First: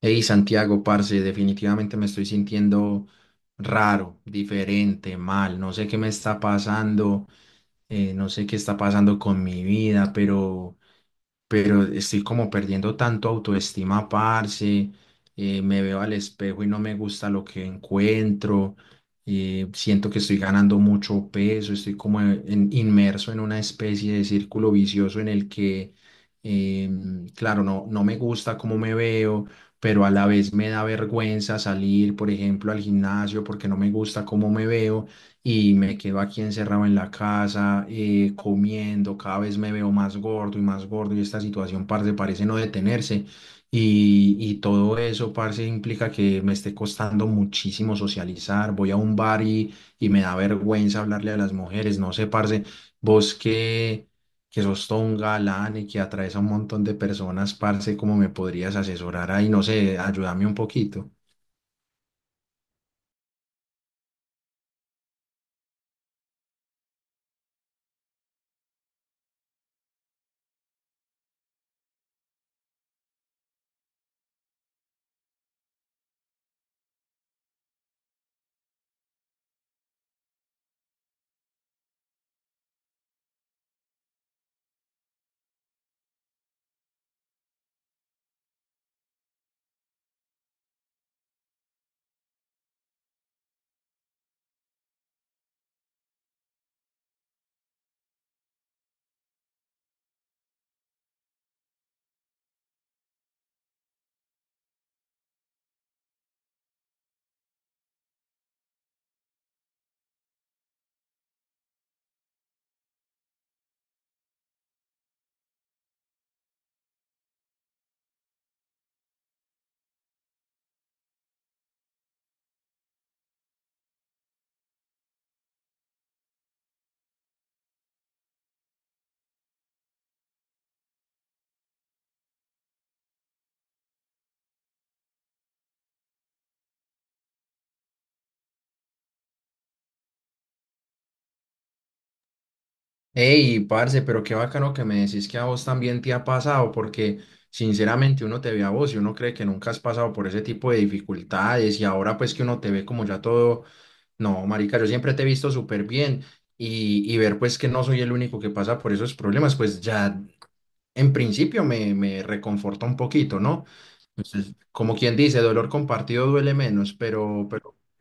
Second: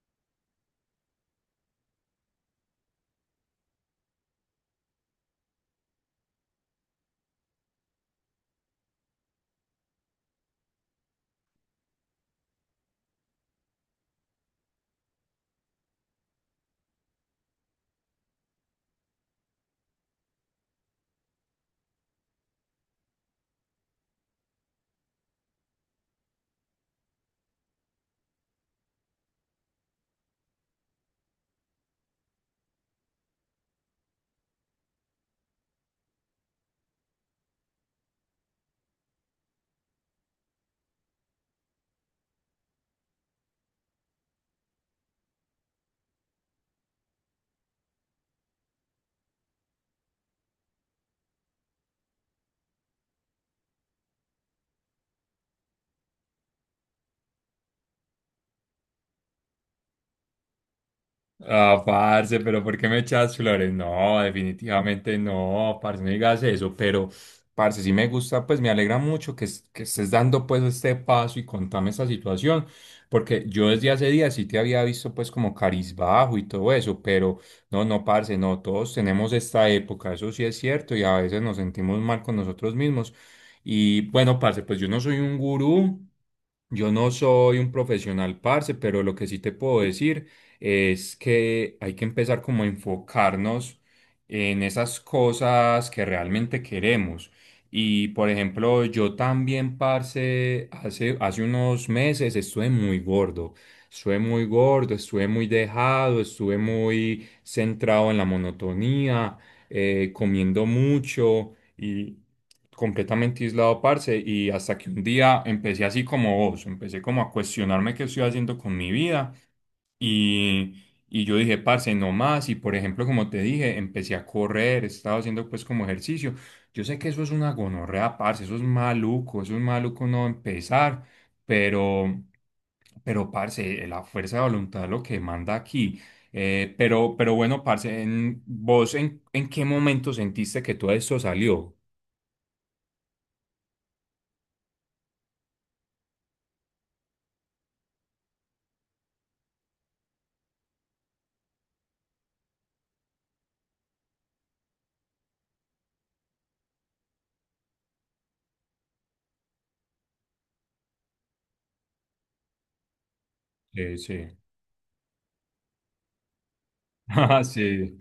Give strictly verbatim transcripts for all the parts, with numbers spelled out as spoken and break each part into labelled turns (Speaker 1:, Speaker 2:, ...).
Speaker 1: Hey Santiago, parce, definitivamente me estoy sintiendo raro, diferente, mal, no sé qué me está pasando, eh, no sé qué está pasando con mi vida, pero pero estoy como perdiendo tanto autoestima, parce, eh, me veo al espejo y no me gusta lo que encuentro, eh, siento que estoy ganando mucho peso, estoy como en- inmerso en una especie de círculo vicioso en el que, em, claro, no, no me gusta cómo me veo, pero a la vez me da vergüenza salir, por ejemplo, al gimnasio porque no me gusta cómo me veo y me quedo aquí encerrado en la casa, eh, comiendo, cada vez me veo más gordo y más gordo y esta situación, parce, parece no detenerse. Y, y todo eso, parce, implica que me esté costando muchísimo socializar. Voy a un bar y, y me da vergüenza hablarle a las mujeres. No sé, parce, vos que, que sos todo un galán y que atraes a un montón de personas, parce, ¿cómo me podrías asesorar ahí? No sé, ayúdame un poquito.
Speaker 2: Ah, parce, pero ¿por qué me echas flores? No, definitivamente no, parce, no digas eso, pero parce, sí me gusta, pues me alegra mucho que, es- que estés dando pues este paso y contame esta situación, porque yo desde hace días sí te había visto pues como bajo y todo eso, pero no, no, parce, no, todos tenemos esta época, eso sí es cierto, y a veces nos sentimos mal con nosotros mismos. Y bueno, parce, pues yo no soy un gurú. Yo no soy un profesional, parce, pero lo que sí te puedo decir es que hay que empezar como a enfocarnos en esas cosas que realmente queremos. Y por ejemplo, yo también, parce, hace, hace unos meses estuve muy gordo. Estuve muy gordo, estuve muy dejado, estuve muy centrado en la monotonía, eh, comiendo mucho completamente aislado, parce, y hasta que un día empecé así como vos, empecé como a cuestionarme qué estoy haciendo con mi vida y, y yo dije, parce, no más, y por ejemplo, como te dije, empecé a correr, estaba haciendo pues como ejercicio. Yo sé que eso es una gonorrea, parce, eso es maluco, eso es maluco no empezar, pero, pero, parce, la fuerza de voluntad es lo que manda aquí. Eh, pero, pero bueno, parce, en, ¿vos en, en qué momento sentiste que todo esto salió?
Speaker 1: Ey, parce, pero qué bacano que me decís que a vos también te ha pasado, porque sinceramente uno te ve a vos y uno cree que nunca has pasado por ese tipo de dificultades y ahora pues que uno te ve como ya todo, no, marica, yo siempre te he visto súper bien y, y ver pues que no soy el único que pasa por esos problemas, pues ya en principio me, me reconforta un poquito, ¿no?
Speaker 2: Sí, sí.
Speaker 1: Entonces, como quien dice, dolor compartido duele menos,
Speaker 2: Ah,
Speaker 1: pero, pero
Speaker 2: sí.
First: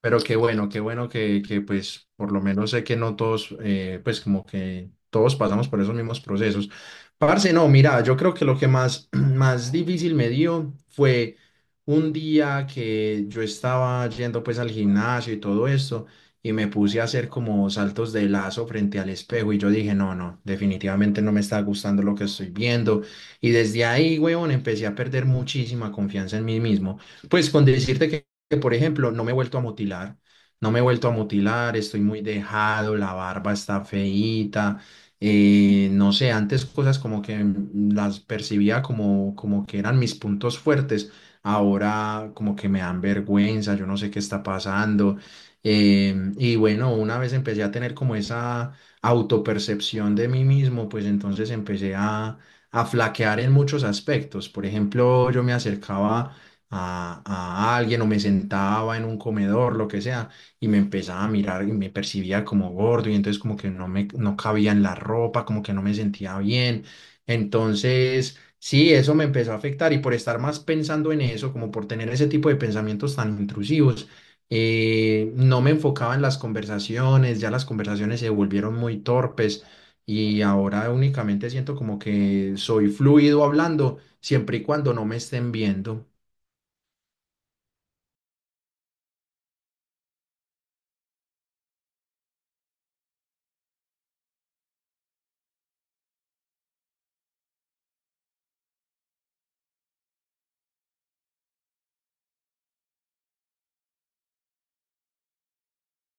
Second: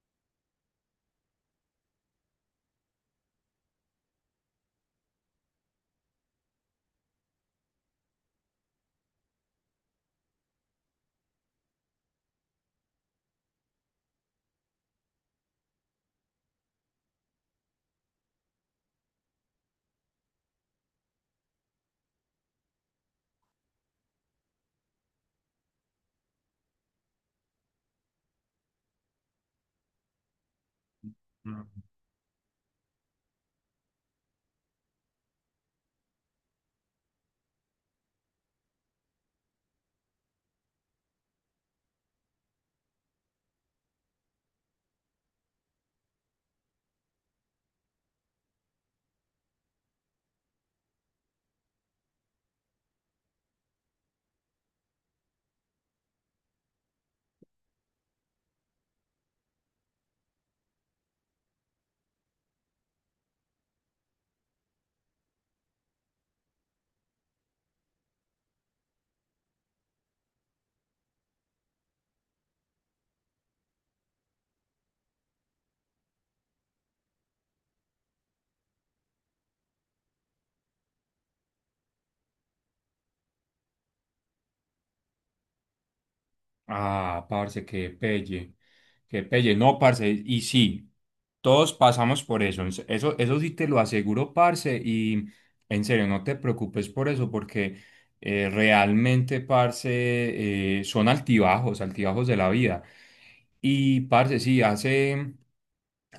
Speaker 1: pero qué bueno, qué bueno que, que pues por lo menos sé que no todos, eh, pues como que todos pasamos por esos mismos procesos. Parce, no, mira, yo creo que lo que más, más difícil me dio fue un día que yo estaba yendo pues al gimnasio y todo esto y me puse a hacer como saltos de lazo frente al espejo y yo dije, no, no, definitivamente no me está gustando lo que estoy viendo. Y desde ahí, weón, empecé a perder muchísima confianza en mí mismo. Pues con decirte que que, por ejemplo, no me he vuelto a mutilar, no me he vuelto a mutilar, estoy muy dejado, la barba está feíta, eh, no sé, antes cosas como que mm, las percibía como, como que eran mis puntos fuertes, ahora como que me dan vergüenza, yo no sé qué está pasando. Em, y bueno, una vez empecé a tener como esa autopercepción de mí mismo, pues entonces empecé a, a flaquear en muchos aspectos. Por ejemplo, yo me acercaba a, a alguien o me sentaba en un comedor, lo que sea, y me empezaba a mirar y me percibía como gordo y entonces como que no me no cabía en la ropa, como que no me sentía bien. Entonces, sí, eso me empezó a afectar y por estar más pensando en eso, como por tener ese tipo de pensamientos tan intrusivos, eh, no me enfocaba en las conversaciones, ya las conversaciones se volvieron muy torpes. Y ahora únicamente siento como que soy fluido hablando siempre y cuando no me estén viendo.
Speaker 2: Ah, parce, qué pelle. Qué pelle. No, parce, y sí, todos pasamos por eso. Ens- Eso, eso sí te lo aseguro, parce, y en serio, no te preocupes por eso, porque eh, realmente, parce, eh, son altibajos, altibajos de la vida. Y, parce, sí, hace,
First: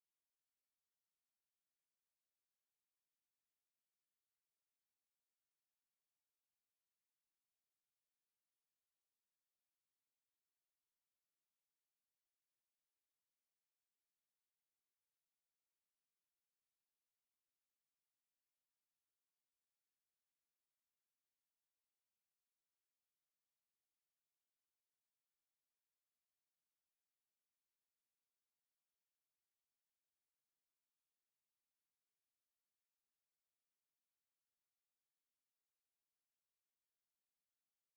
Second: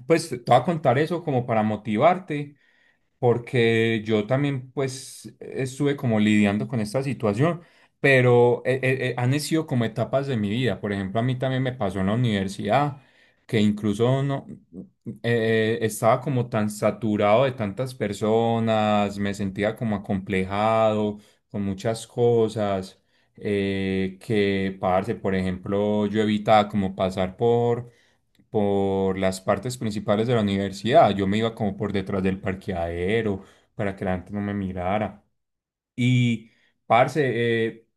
Speaker 2: pues te voy a contar eso como para motivarte porque yo también pues estuve como lidiando con esta situación, pero eh, eh, eh, han sido como etapas de mi vida. Por ejemplo, a mí también me pasó en la universidad, que incluso no, eh, estaba como tan saturado de tantas personas, me sentía como acomplejado con muchas cosas, eh, que, parce, por ejemplo, yo evitaba como pasar por por las partes principales de la universidad. Yo me iba como por detrás del parqueadero para que la gente no me mirara. Y, parce, eh,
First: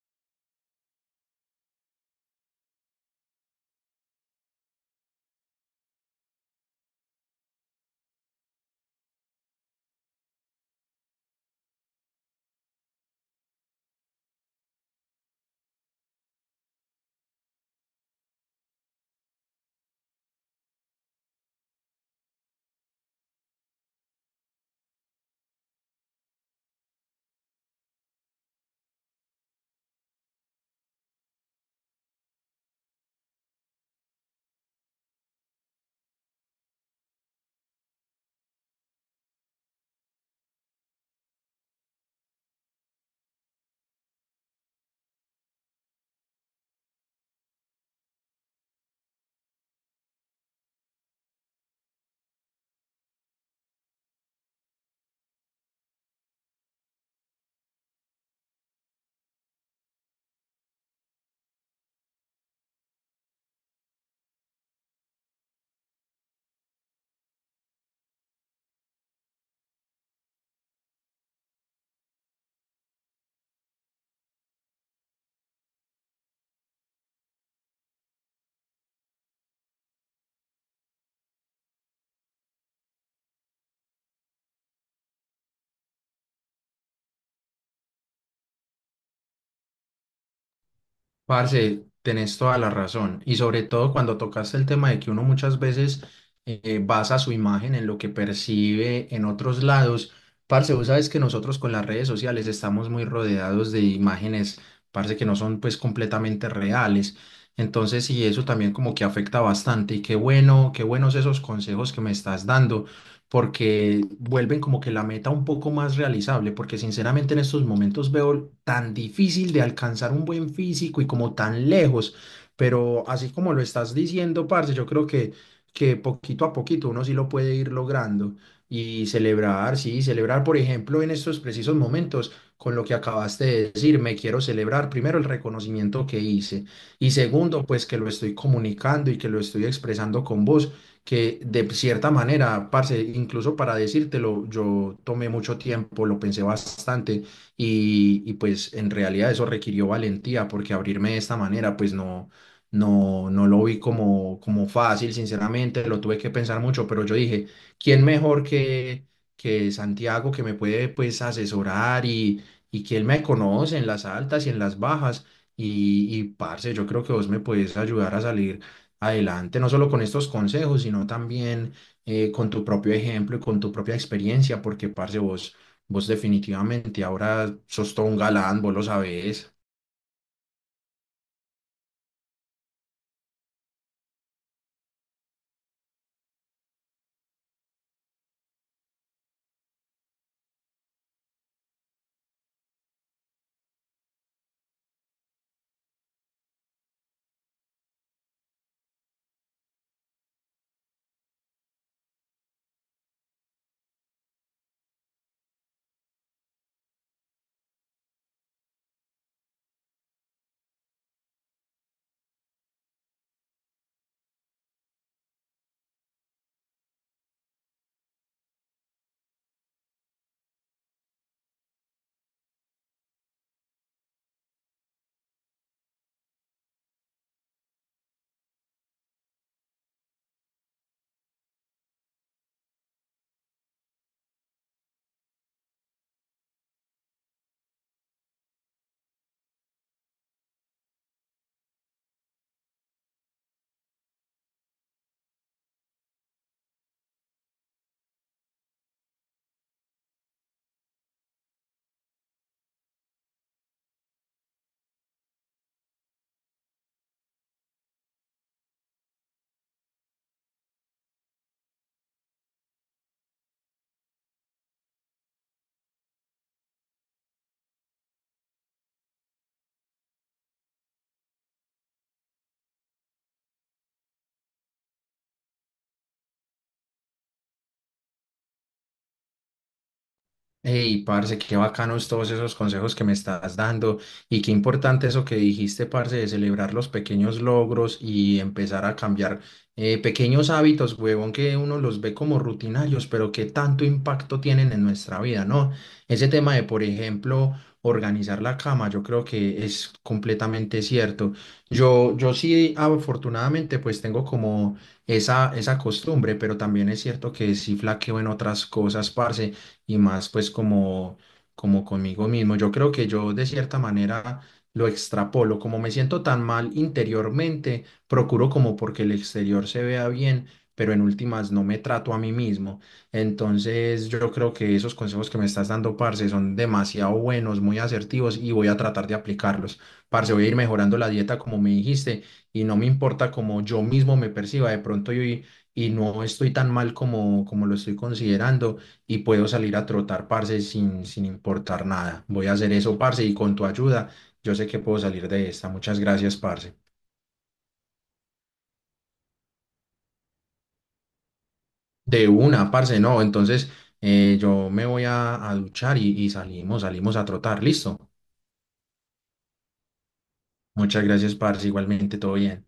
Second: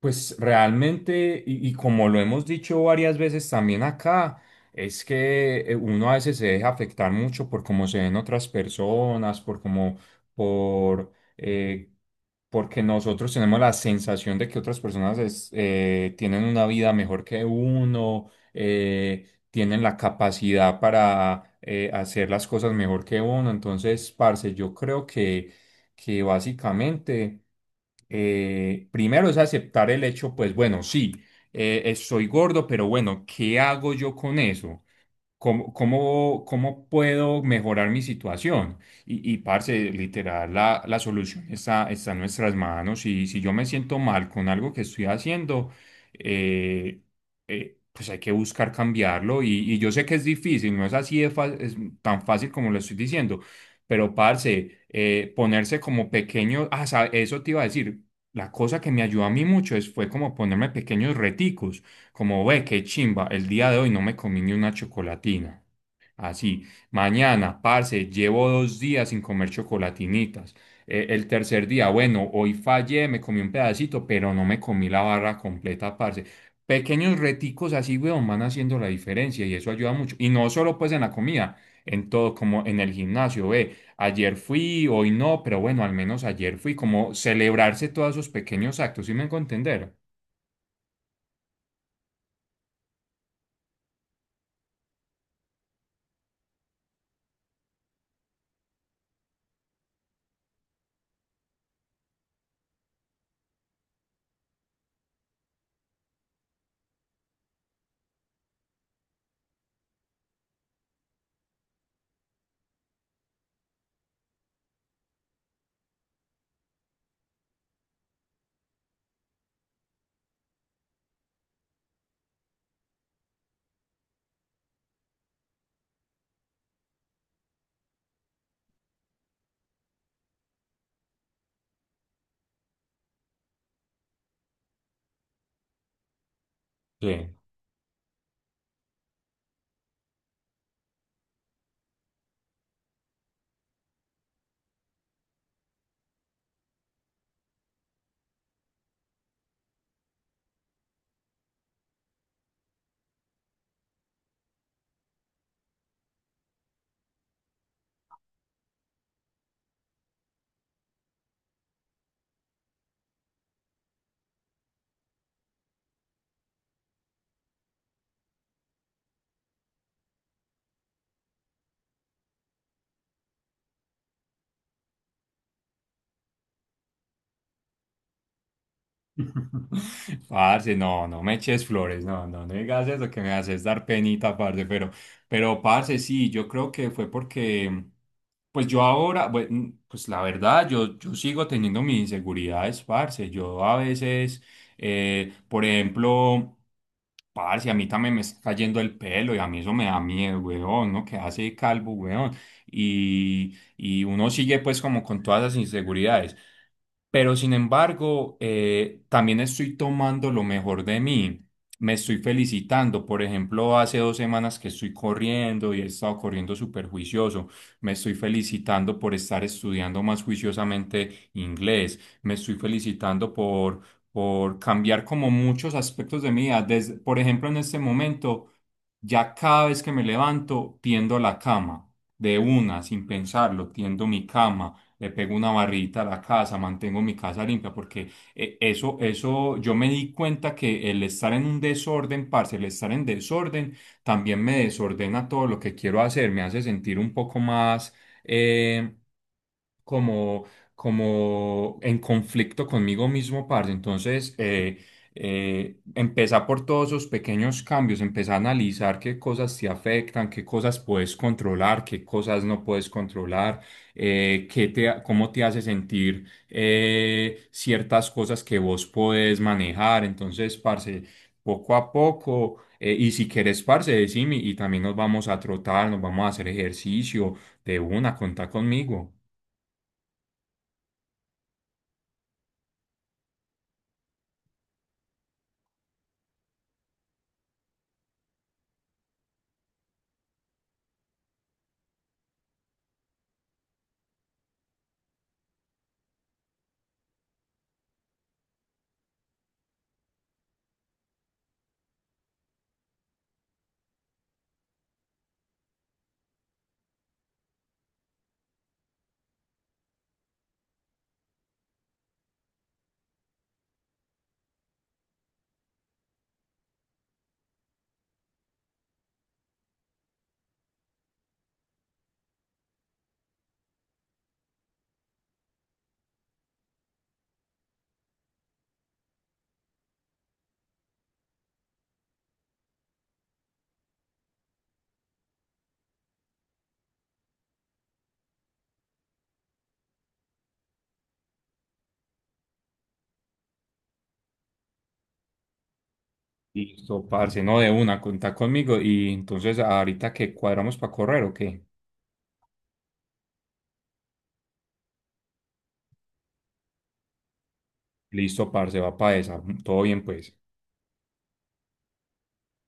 Speaker 2: pues realmente, y, y como lo hemos dicho varias veces también acá, es que eh, uno a veces se deja afectar mucho por cómo se ven otras personas, por cómo, por, eh, porque nosotros tenemos la sensación de que otras personas es- eh, tienen una vida mejor que uno, eh, tienen la capacidad para eh, hacer las cosas mejor que uno. Entonces, parce, yo creo que, que básicamente eh, primero es aceptar el hecho, pues bueno, sí, eh, eh, soy gordo, pero bueno, ¿qué hago yo con eso? ¿Cómo, cómo, cómo puedo mejorar mi situación? Y, y parce, literal, la, la solución está, está en nuestras manos. Y si yo me siento mal con algo que estoy haciendo, eh, eh, pues hay que buscar cambiarlo. Y, y yo sé que es difícil, no es así de fa- es tan fácil como lo estoy diciendo, pero parce, eh, ponerse como pequeño, ah, sa- eso te iba a decir, la cosa que me ayudó a mí mucho es, fue como ponerme pequeños reticos como ve, qué chimba, el día de hoy no me comí ni una chocolatina. Así, mañana, parce, llevo dos días sin comer chocolatinitas. Eh, el tercer día, bueno, hoy fallé, me comí un pedacito, pero no me comí la barra completa, parce. Pequeños reticos así, weón, van haciendo la diferencia y eso ayuda mucho. Y no solo pues en la comida, en todo, como en el gimnasio, ve, ayer fui, hoy no, pero bueno, al menos ayer fui, como celebrarse todos esos pequeños actos, ¿sí me hago entender?
Speaker 1: Parce, tenés toda la razón. Y sobre todo cuando tocaste el tema de que uno muchas veces eh, basa su imagen en lo que percibe en otros lados. Parce, vos sabes que nosotros con las redes sociales estamos muy rodeados de imágenes, parce, que no son pues completamente reales. Entonces, y eso también como que afecta bastante. Y qué bueno, qué buenos esos consejos que me estás dando porque vuelven como que la meta un poco más realizable, porque sinceramente en estos momentos veo tan difícil de alcanzar un buen físico y como tan lejos, pero así como lo estás diciendo, parce, yo creo que, que poquito a poquito uno sí lo puede ir logrando y celebrar, sí, celebrar, por ejemplo, en estos precisos momentos, con lo que acabaste de decir, me quiero celebrar primero el reconocimiento que hice y
Speaker 2: Sí.
Speaker 1: segundo, pues que lo estoy comunicando y que lo estoy expresando con vos que de cierta manera, parce, incluso para decírtelo, yo tomé mucho tiempo, lo pensé bastante y, y pues en realidad eso requirió valentía porque abrirme de esta manera pues no, no, no lo vi como, como fácil, sinceramente, lo tuve que pensar mucho, pero yo dije, ¿quién mejor que, ¿que Santiago que me puede pues asesorar y, y que él me conoce en las altas y en las bajas? Y, y parce, yo creo que vos me puedes ayudar a salir adelante, no solo con estos consejos, sino también eh, con tu propio ejemplo y con tu propia experiencia, porque, parce, vos, vos definitivamente ahora sos todo un galán, vos lo sabés.
Speaker 2: Parce, no, no me eches flores, no, no, no digas eso que me haces dar penita, parce, pero, pero, parce, sí, yo creo que fue porque, pues yo ahora, bueno, pues la verdad, yo, yo sigo teniendo mis inseguridades, parce, yo a veces, eh, por ejemplo, parce, a mí también me está cayendo el pelo y a mí eso me da miedo, weón, ¿no? Que hace calvo, weón, y, y uno sigue pues como con todas las inseguridades. Pero sin embargo, eh, también estoy tomando lo mejor de mí. Me estoy felicitando. Por ejemplo, hace dos semanas que estoy corriendo y he estado corriendo súper juicioso. Me estoy felicitando por estar estudiando más juiciosamente inglés. Me estoy felicitando por, por cambiar como muchos aspectos de mi vida. Desde- por ejemplo, en este momento, ya cada vez que me levanto, tiendo la cama de una, sin pensarlo, tiendo mi cama, le pego una barrita a la casa, mantengo mi casa limpia, porque eh, eso, eso, yo me di cuenta que el estar en un desorden, parce, el estar en desorden, también me desordena todo lo que quiero hacer, me hace sentir un poco más... eh, como, como en conflicto conmigo mismo, parce. Entonces, eh, eh, empezá por todos esos pequeños cambios, empezá a analizar qué cosas te afectan, qué cosas puedes controlar, qué cosas no puedes controlar, eh, qué te, cómo te hace sentir eh, ciertas cosas que vos podés manejar. Entonces, parce, poco a poco. Eh, y si querés, parce, decime y también nos vamos a trotar, nos vamos a hacer ejercicio de una, contá conmigo.
Speaker 1: Hey, parce, qué bacanos todos esos consejos que me estás dando y qué importante eso que dijiste, parce, de celebrar los pequeños logros y empezar a cambiar eh, pequeños hábitos, huevón, que uno los ve como rutinarios, pero que tanto impacto tienen en nuestra vida, ¿no? Ese tema de, por ejemplo, organizar la cama, yo creo que es completamente cierto. Yo, yo sí, afortunadamente, pues tengo como esa, esa costumbre, pero también es cierto que sí flaqueo en otras cosas, parce y más pues como, como conmigo mismo. Yo creo que yo de cierta manera lo extrapolo, como me siento tan mal interiormente, procuro como porque el exterior se vea bien, pero en últimas no me trato a mí mismo. Entonces yo creo que esos consejos que me estás dando, parce, son demasiado buenos, muy asertivos y voy a tratar de aplicarlos. Parce, voy a ir mejorando la dieta como me dijiste y no me importa como yo mismo me perciba, de pronto yo y, y no estoy tan mal como, como lo estoy considerando y puedo salir a trotar, parce, sin, sin importar nada. Voy a hacer eso, parce, y con tu ayuda, yo sé que puedo salir de esta. Muchas gracias, parce.
Speaker 2: Listo, parce, no, de una, contá conmigo y entonces ahorita que cuadramos para correr o qué.
Speaker 1: De una, parce, no. Entonces, eh, yo me voy a, a duchar y, y salimos, salimos a trotar. Listo.
Speaker 2: Listo, parce, va para esa. Todo bien, pues.
Speaker 1: Muchas gracias, parce. Igualmente, todo bien.